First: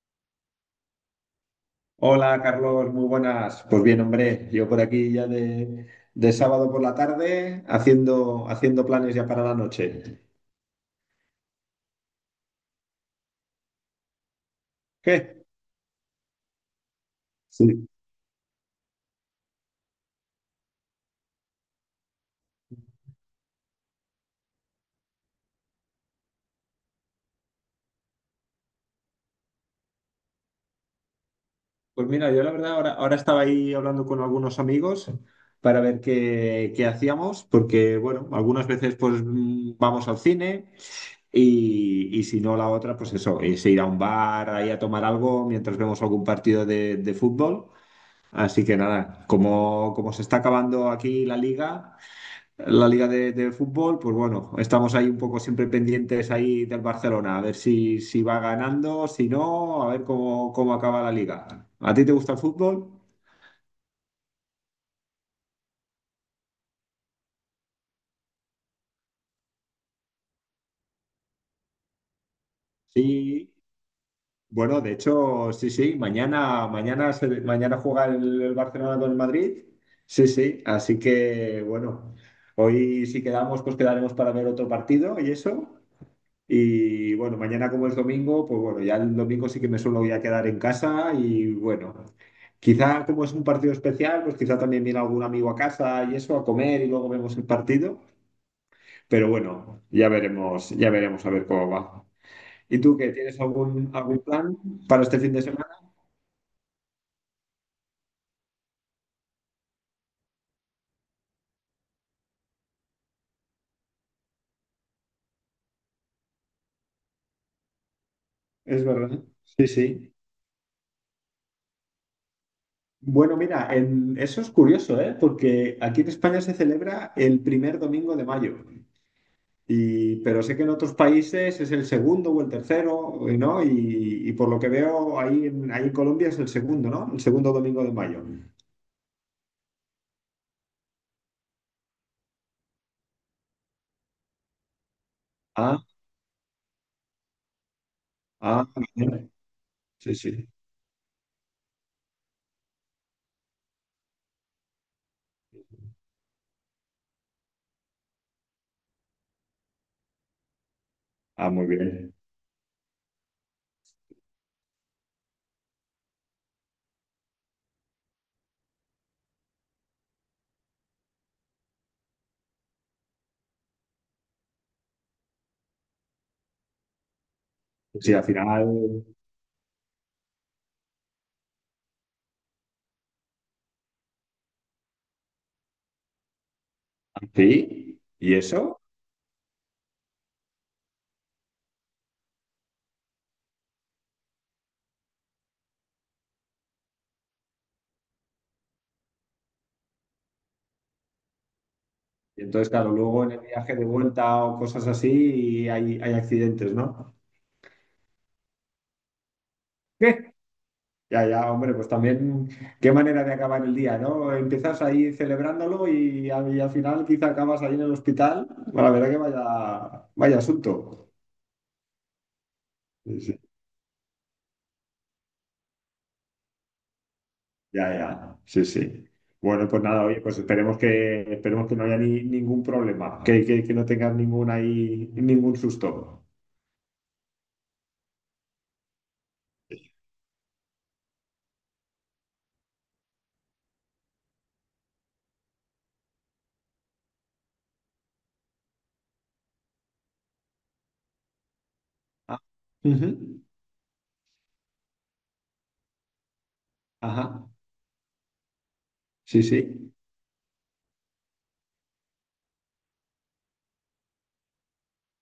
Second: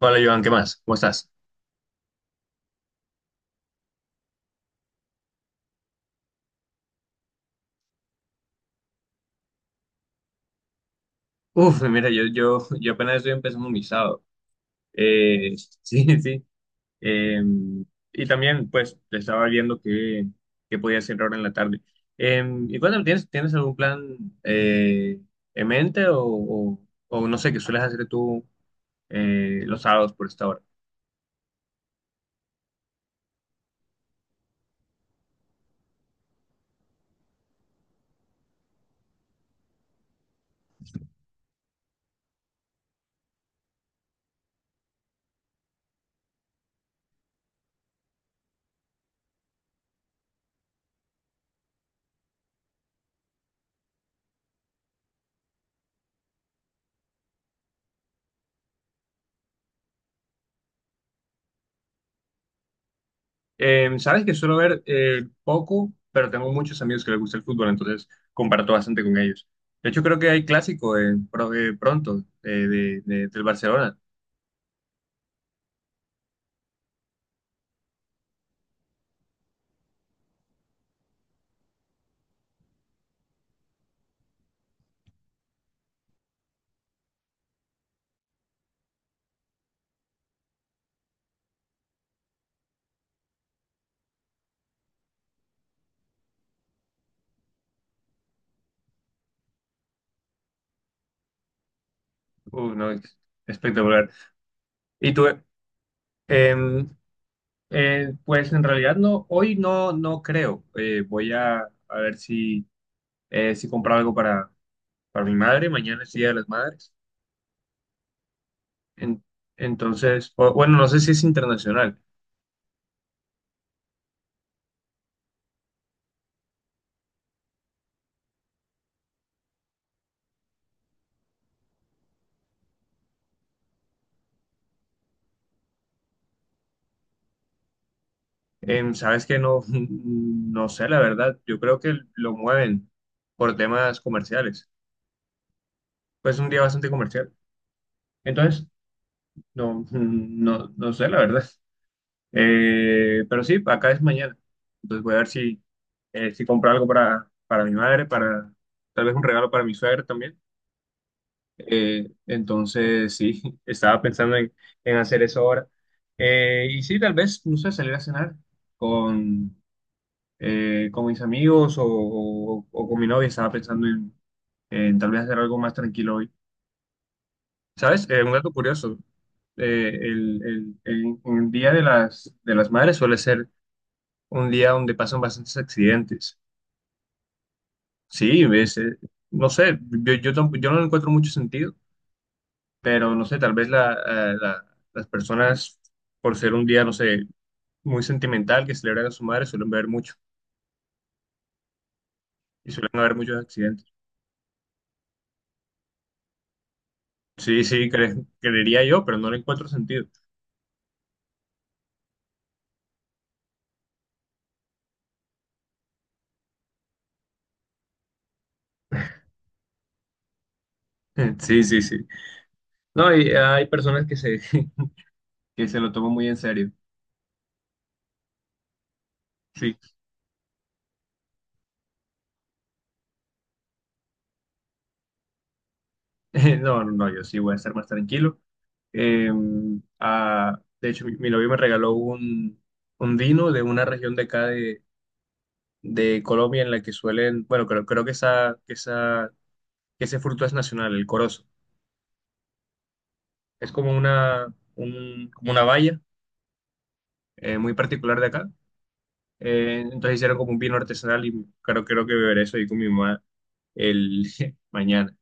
Hola, Joan, ¿qué más? ¿Cómo estás? Hola Carlos, muy buenas. Pues bien, hombre, yo por aquí ya de sábado por la tarde haciendo planes ya para la noche. Uf, mira, yo apenas estoy empezando mi sábado. ¿Qué? Eh, sí, sí. Eh, Sí. y también, pues, te estaba viendo qué podía hacer ahora en la tarde. Y cuéntame, tienes algún plan eh, en mente o no sé qué sueles hacer tú los sábados por esta hora? Pues mira, yo la verdad ahora estaba ahí hablando con algunos amigos para ver qué hacíamos, porque bueno, algunas veces pues vamos al cine y si no la otra, pues eso, es ir a un bar ahí a tomar algo mientras vemos algún partido de fútbol. Así que nada, como se está acabando aquí la liga. La liga de fútbol, pues bueno, estamos ahí un poco siempre pendientes ahí del Barcelona, a ver si va ganando, si no, a ver cómo acaba la liga. ¿A ti te gusta el fútbol? Sabes que suelo ver poco, pero tengo muchos amigos que les gusta el fútbol, entonces comparto bastante con ellos. De hecho, creo que hay clásico pronto del Sí, Barcelona. bueno, de hecho, sí, sí, mañana juega el Barcelona con el Madrid. Sí, sí, así que bueno, hoy si quedamos, pues quedaremos para ver otro partido y eso. Y bueno, mañana como es domingo, pues bueno, ya el domingo sí que me suelo ya quedar en casa y bueno, quizá como es un partido especial, pues quizá también viene algún amigo a casa y eso, a comer y luego vemos el partido. Pero bueno, ya veremos a ver cómo va. ¿Y No, tú es qué? ¿Tienes algún, espectacular. algún plan para Y este tú, fin de semana? em, pues en realidad no, hoy no creo. A ver si compro algo para mi madre. Mañana es Día de las Madres. Es verdad. En- Sí, sí. entonces, bueno, no sé si es internacional. Bueno, mira, eso es curioso, ¿eh? Porque aquí en España se celebra el primer domingo de mayo. Y, pero sé que en otros países es el segundo o el tercero, ¿no? Y por lo que veo ahí en Colombia es el segundo, ¿no? El segundo domingo de mayo. Sabes que no, no sé, la verdad. Yo creo que lo mueven por temas comerciales. Ah, Pues es un día bastante comercial. Entonces, ah, bien. no, Sí, sí. No sé, la verdad. Pero sí, acá es mañana. Entonces voy a ver si compro algo para mi madre, para tal vez un regalo para mi suegra también. Ah, muy bien. Entonces, sí, estaba pensando en hacer eso ahora. Y sí, tal vez, no sé, salir a cenar con, con mis amigos o con mi novia. Estaba pensando en tal vez hacer algo más tranquilo hoy. ¿Sabes? Sí, al Un dato final, curioso. El el Día de de las Madres suele ser un día donde pasan bastantes accidentes. sí. ¿Y Sí, eso? No sé, yo no le encuentro mucho sentido, pero no sé, tal vez las personas, por ser un día, no sé, muy sentimental que celebran a su madre, suelen ver mucho Y y entonces, claro, suelen haber luego en muchos el viaje accidentes. de vuelta o cosas así hay accidentes, ¿no? Sí, sí, creería yo, pero no le encuentro sentido. Ya, ya, hombre, pues también qué manera de acabar el día, ¿no? Empiezas ahí celebrándolo y al final quizá acabas ahí en el hospital. Bueno, la verdad que vaya, vaya asunto. Sí, sí, sí. No, Sí, y sí. hay personas que que se lo toman muy en serio. Ya, ya, sí, sí. Bueno, Sí. pues nada, oye, pues esperemos que no haya ningún problema, que no tengas ningún susto. No, no, no, yo sí voy a estar más tranquilo. Eh, de hecho, mi novio me regaló un vino de una región de acá de Colombia en la que suelen, bueno, creo que que ese fruto es nacional, el corozo. Ah, ujú. Es como como una valla Ajá, muy particular de acá. sí, sí. Entonces hicieron como un vino artesanal y creo que beberé eso ahí con mi mamá el mañana.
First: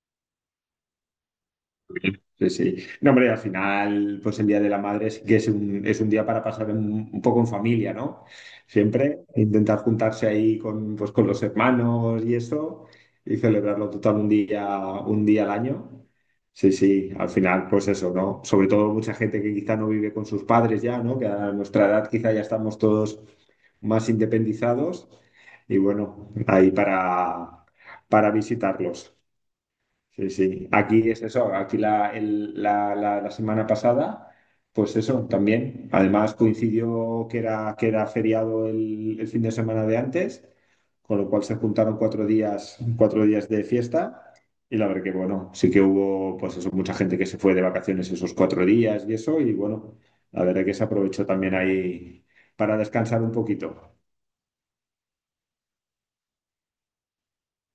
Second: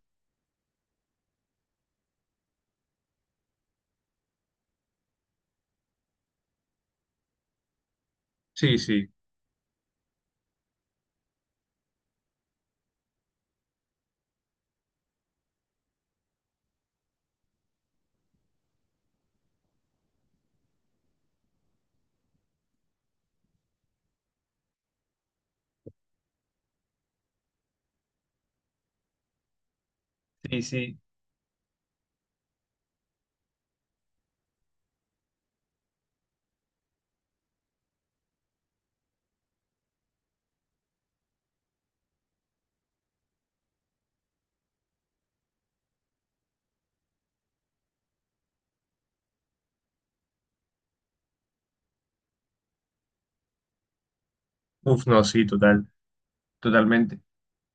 Sí, sí. No, hombre, al final, pues el Día de la Madre sí que es un día para pasar un poco en familia, ¿no? Sí, sí, Siempre e intentar juntarse ahí pues, con los hermanos y eso y celebrarlo total un día al año. Sí, sí, al final, pues eso, ¿no? Sobre todo mucha gente que quizá no vive con sus padres ya, ¿no? Que a nuestra edad quizá ya estamos todos más independizados y bueno, ahí para visitarlos. Sí, sí, sí. sí. Aquí es eso. Aquí la, el- la semana pasada, pues eso también. Además coincidió que era feriado el fin de semana de antes, con lo cual se juntaron 4 días, 4 días de fiesta. Y la verdad que, bueno, sí que hubo, pues eso, mucha gente que se fue de vacaciones esos 4 días y eso. Y bueno, la verdad que se aprovechó también ahí para descansar un poquito. Uf, no, sí, totalmente.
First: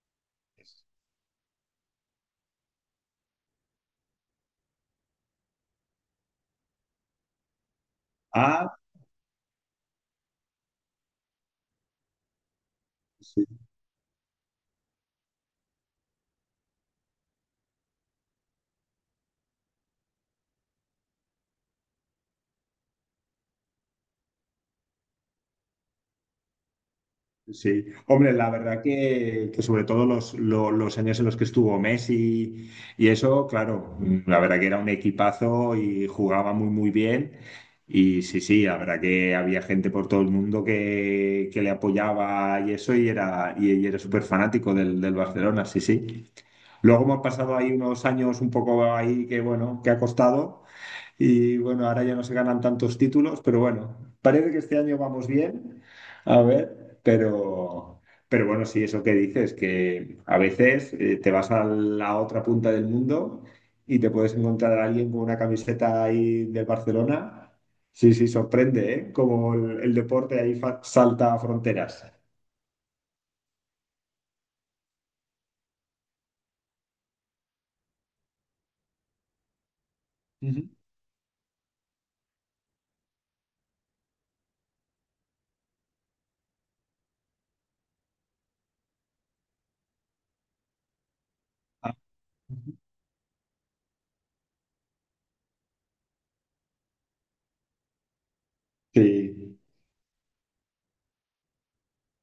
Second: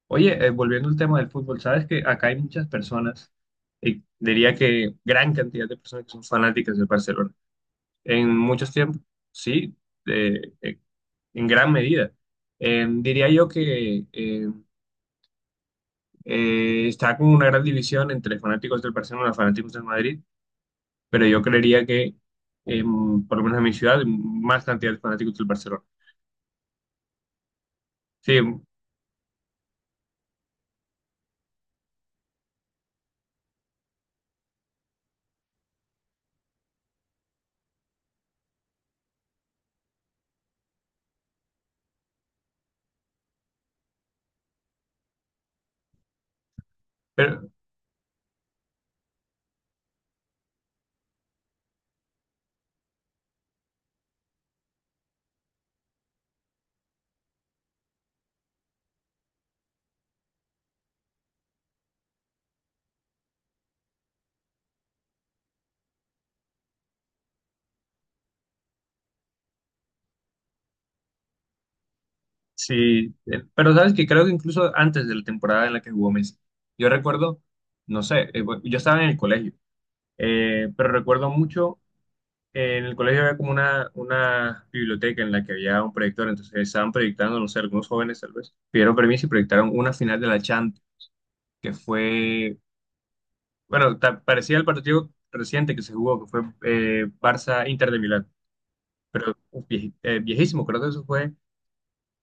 Oye, volviendo al tema del fútbol, sabes que acá hay muchas personas, diría que gran cantidad de personas que son fanáticas del Barcelona. En muchos Ah, tiempos, sí, eh, eh, en gran medida. Diría sí. yo que está como una gran división entre fanáticos del Barcelona y fanáticos del Madrid, pero yo creería que por lo menos en mi ciudad, más cantidad de fanáticos del Barcelona. Sí, hombre, Sí, la verdad que sobre todo los años en los que estuvo Messi y eso, claro, la verdad que era un equipazo y jugaba muy, muy bien. Y sí, sí, la verdad que había gente por todo el mundo que le apoyaba y eso, y era súper fanático del Barcelona, sí, sí. Luego hemos pero pasado ahí unos años un poco ahí bueno, que ha costado. Y bueno, ahora ya no se ganan tantos títulos, pero bueno, parece que este año vamos bien, a ver, pero bueno, sí, eso que dices, que a veces te vas a la otra punta del mundo y te puedes encontrar a alguien con una camiseta ahí de Barcelona. Sí, sí, sorprende, ¿eh? Como el deporte ahí salta fronteras. sí, pero sabes que creo que incluso antes de la temporada en la que jugó Messi, yo recuerdo, no sé, bueno, yo estaba en el colegio, Ujú. pero recuerdo mucho, en el colegio había como una biblioteca en la que había un proyector, entonces estaban proyectando, no sé, algunos jóvenes tal vez, pidieron permiso y proyectaron una final de la Champions, que Ah, fue, ujú. bueno, parecía el partido reciente que se jugó, que fue Barça-Inter de Milán. Pero Sí. uf, viejísimo, creo que eso fue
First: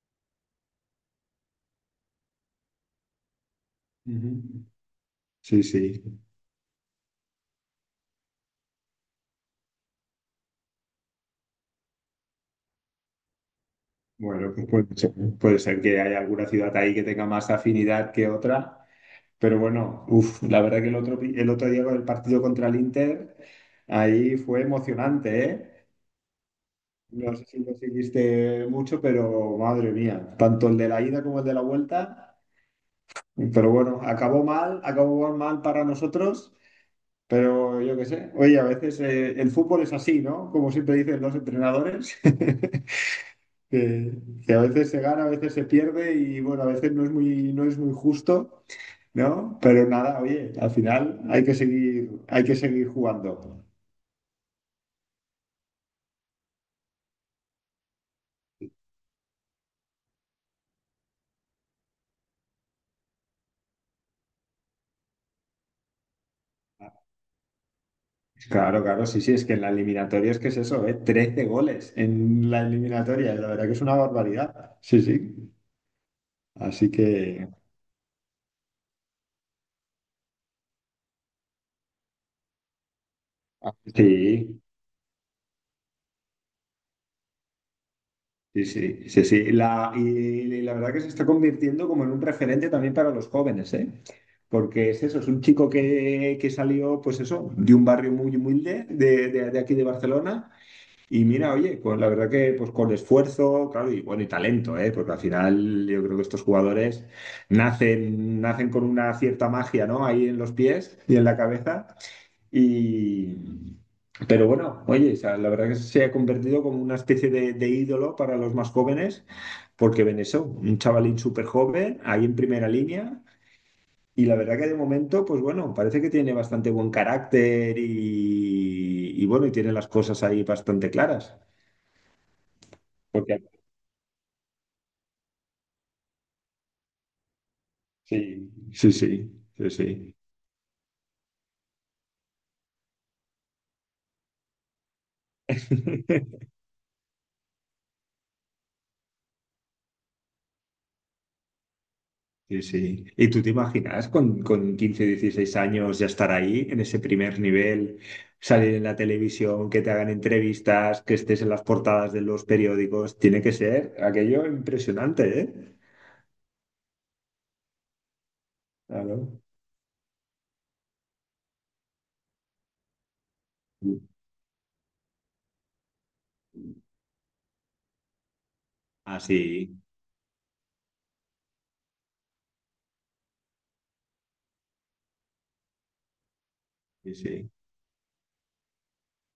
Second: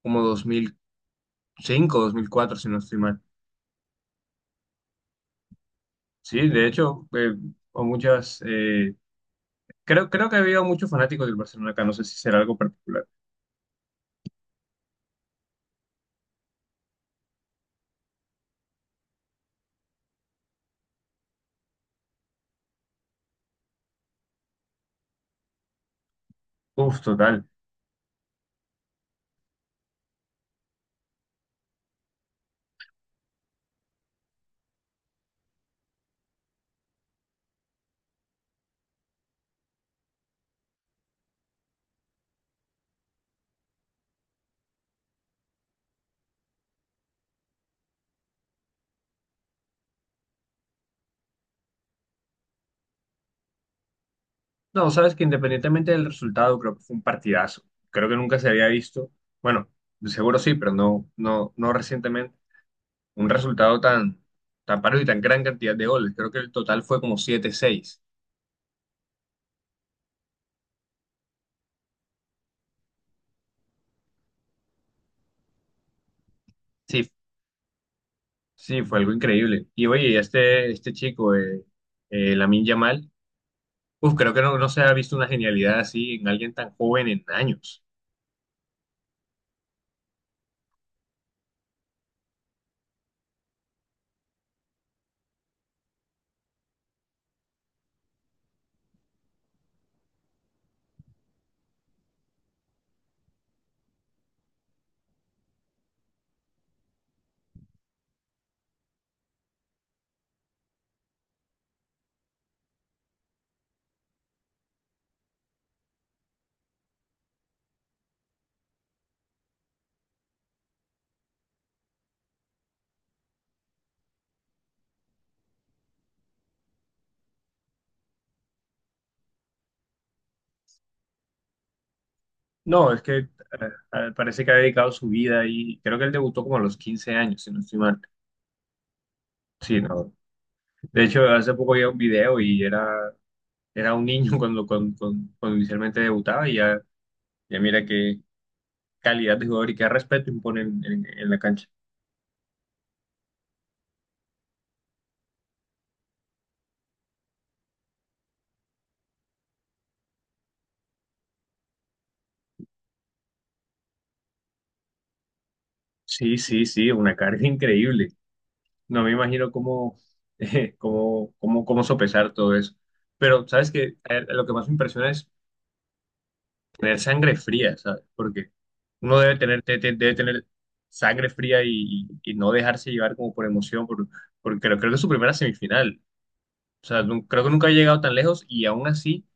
como 2005, 2004, si no estoy mal. Ujú. Sí, sí. Sí, de hecho, o muchas, eh, creo que había muchos fanáticos del Barcelona acá, no sé si será algo particular. Bueno, pues puede ser que haya alguna ciudad ahí que tenga más afinidad que otra, pero bueno, uf, la verdad que el otro día con el partido contra el Inter, ahí fue emocionante, ¿eh? Uf, No total. sé si lo seguiste mucho, pero madre mía, tanto el de la ida como el de la vuelta, pero bueno, acabó mal para nosotros, pero yo qué sé, oye, a veces el fútbol es así, ¿no? Como siempre dicen los entrenadores. que, que a veces se gana, a veces se pierde y bueno, a veces no es muy justo, ¿no? Pero nada, oye, al final hay que seguir jugando. No, sabes que independientemente del resultado, creo que fue un partidazo. Creo que nunca se había visto, bueno, de seguro sí, pero no recientemente, un resultado tan parejo y tan gran cantidad de goles. Creo que el total fue como 7-6. Claro, claro, sí, sí, es que en la eliminatoria es que es eso, ¿eh? 13 goles en la eliminatoria, la verdad que es una barbaridad. Sí, sí. Así que, Sí, fue algo increíble. Y oye, y este chico, Lamine Yamal, uf, creo que sí, no se ha visto una genialidad así en alguien tan joven en años. sí, sí, sí, sí. La verdad que se está convirtiendo como en un referente también para los jóvenes, ¿eh? Porque es eso, es un chico que salió, pues eso, de un barrio muy humilde de aquí de Barcelona. Y mira, oye, pues la verdad que pues con esfuerzo, claro, y bueno, y talento, ¿eh? Porque al final yo creo que estos jugadores nacen, nacen con una cierta magia, ¿no? Ahí en los pies y en la cabeza. Y, pero bueno, oye, o sea, la verdad que se ha convertido como una especie de ídolo para los más jóvenes, porque ven eso, un chavalín súper joven, ahí en primera línea, y la verdad que de momento, pues bueno, parece que tiene bastante buen carácter y bueno, y tiene las cosas ahí bastante claras. No, es que Porque, parece que ha dedicado su vida y creo que él debutó como a los 15 años, si no estoy mal. sí, sí, sí, sí, Sí, no. sí. De hecho, hace poco vi un video y era un niño cuando inicialmente debutaba y ya, ya mira qué calidad de jugador y qué respeto impone en en la cancha. Sí, sí. ¿Y tú te imaginas con 15, 16 años ya estar ahí, en ese primer nivel, salir en la televisión, que te hagan entrevistas, que estés en las portadas de los periódicos? Tiene que ser aquello impresionante, ¿eh? Sí, sí, sí, una carga increíble. No me Claro. imagino cómo sopesar todo eso. Pero, ¿sabes que lo que más me impresiona es tener sangre fría, ¿sabes? Porque Ah, uno sí, debe tener sangre fría y no dejarse llevar como por emoción, por, porque creo que es su primera semifinal. O sea, sí, creo que sí, nunca ha llegado tan lejos y aún así,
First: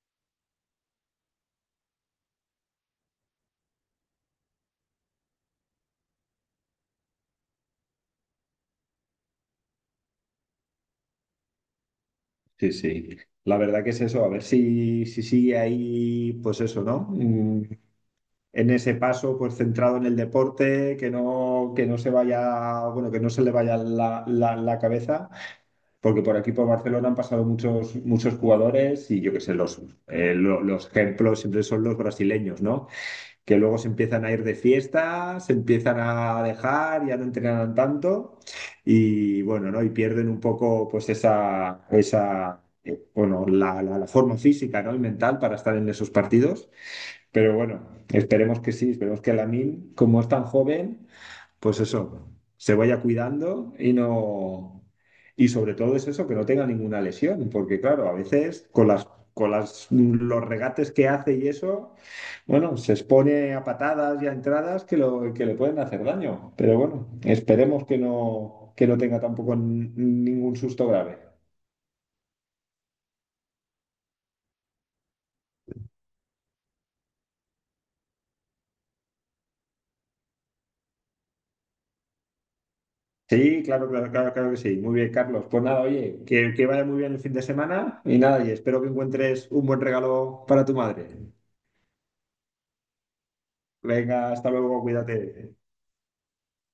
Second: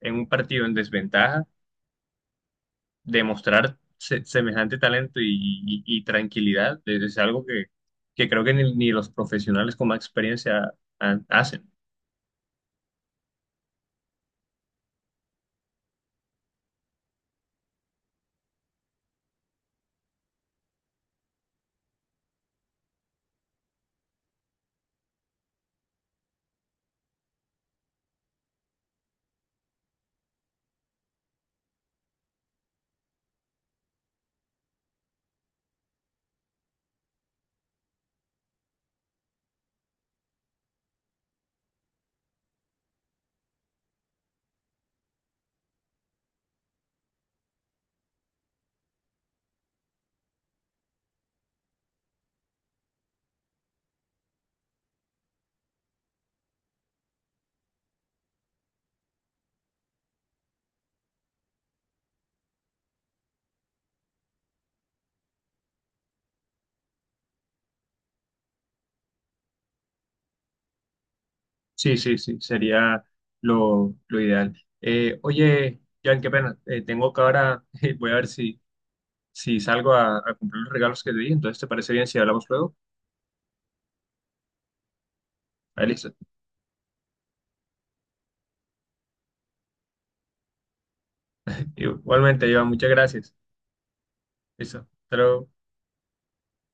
en un partido en desventaja, demostrar semejante talento y tranquilidad es algo que creo que ni los profesionales con más experiencia hacen. sí, sí. La verdad que es eso, a ver si sigue ahí, pues eso, ¿no? En ese paso, pues centrado en el deporte, que no se vaya, bueno, que no se le vaya la cabeza. Porque por aquí, por Barcelona, han pasado muchos, muchos jugadores y yo qué sé, los ejemplos siempre son los brasileños, ¿no? Que luego se empiezan a ir de fiesta, se empiezan a dejar, ya no entrenan tanto y bueno, ¿no? Y pierden un poco pues esa bueno, la forma física, ¿no? Y mental para estar en esos partidos. Pero bueno, esperemos que sí, esperemos que Lamine, como es tan joven pues eso, se vaya cuidando y no. Y sobre todo es eso, que no tenga ninguna lesión, porque claro, a veces los regates que hace y eso, bueno, se expone a patadas y a entradas que le pueden hacer daño. Pero bueno, esperemos que no tenga tampoco ningún susto grave. Sí, sí, sí, sería lo ideal. Oye, Jan, qué pena, tengo que ahora, voy a ver si salgo a cumplir los regalos que te di, entonces ¿te parece bien si hablamos luego? Sí, claro, claro, claro, claro que sí. Muy bien, Carlos. Pues nada, Ah, listo. oye, que vaya muy bien el fin de semana y nada, y espero que encuentres un buen regalo para tu madre. Igualmente, Iván, muchas gracias. Venga, hasta Listo, luego, hasta luego. cuídate.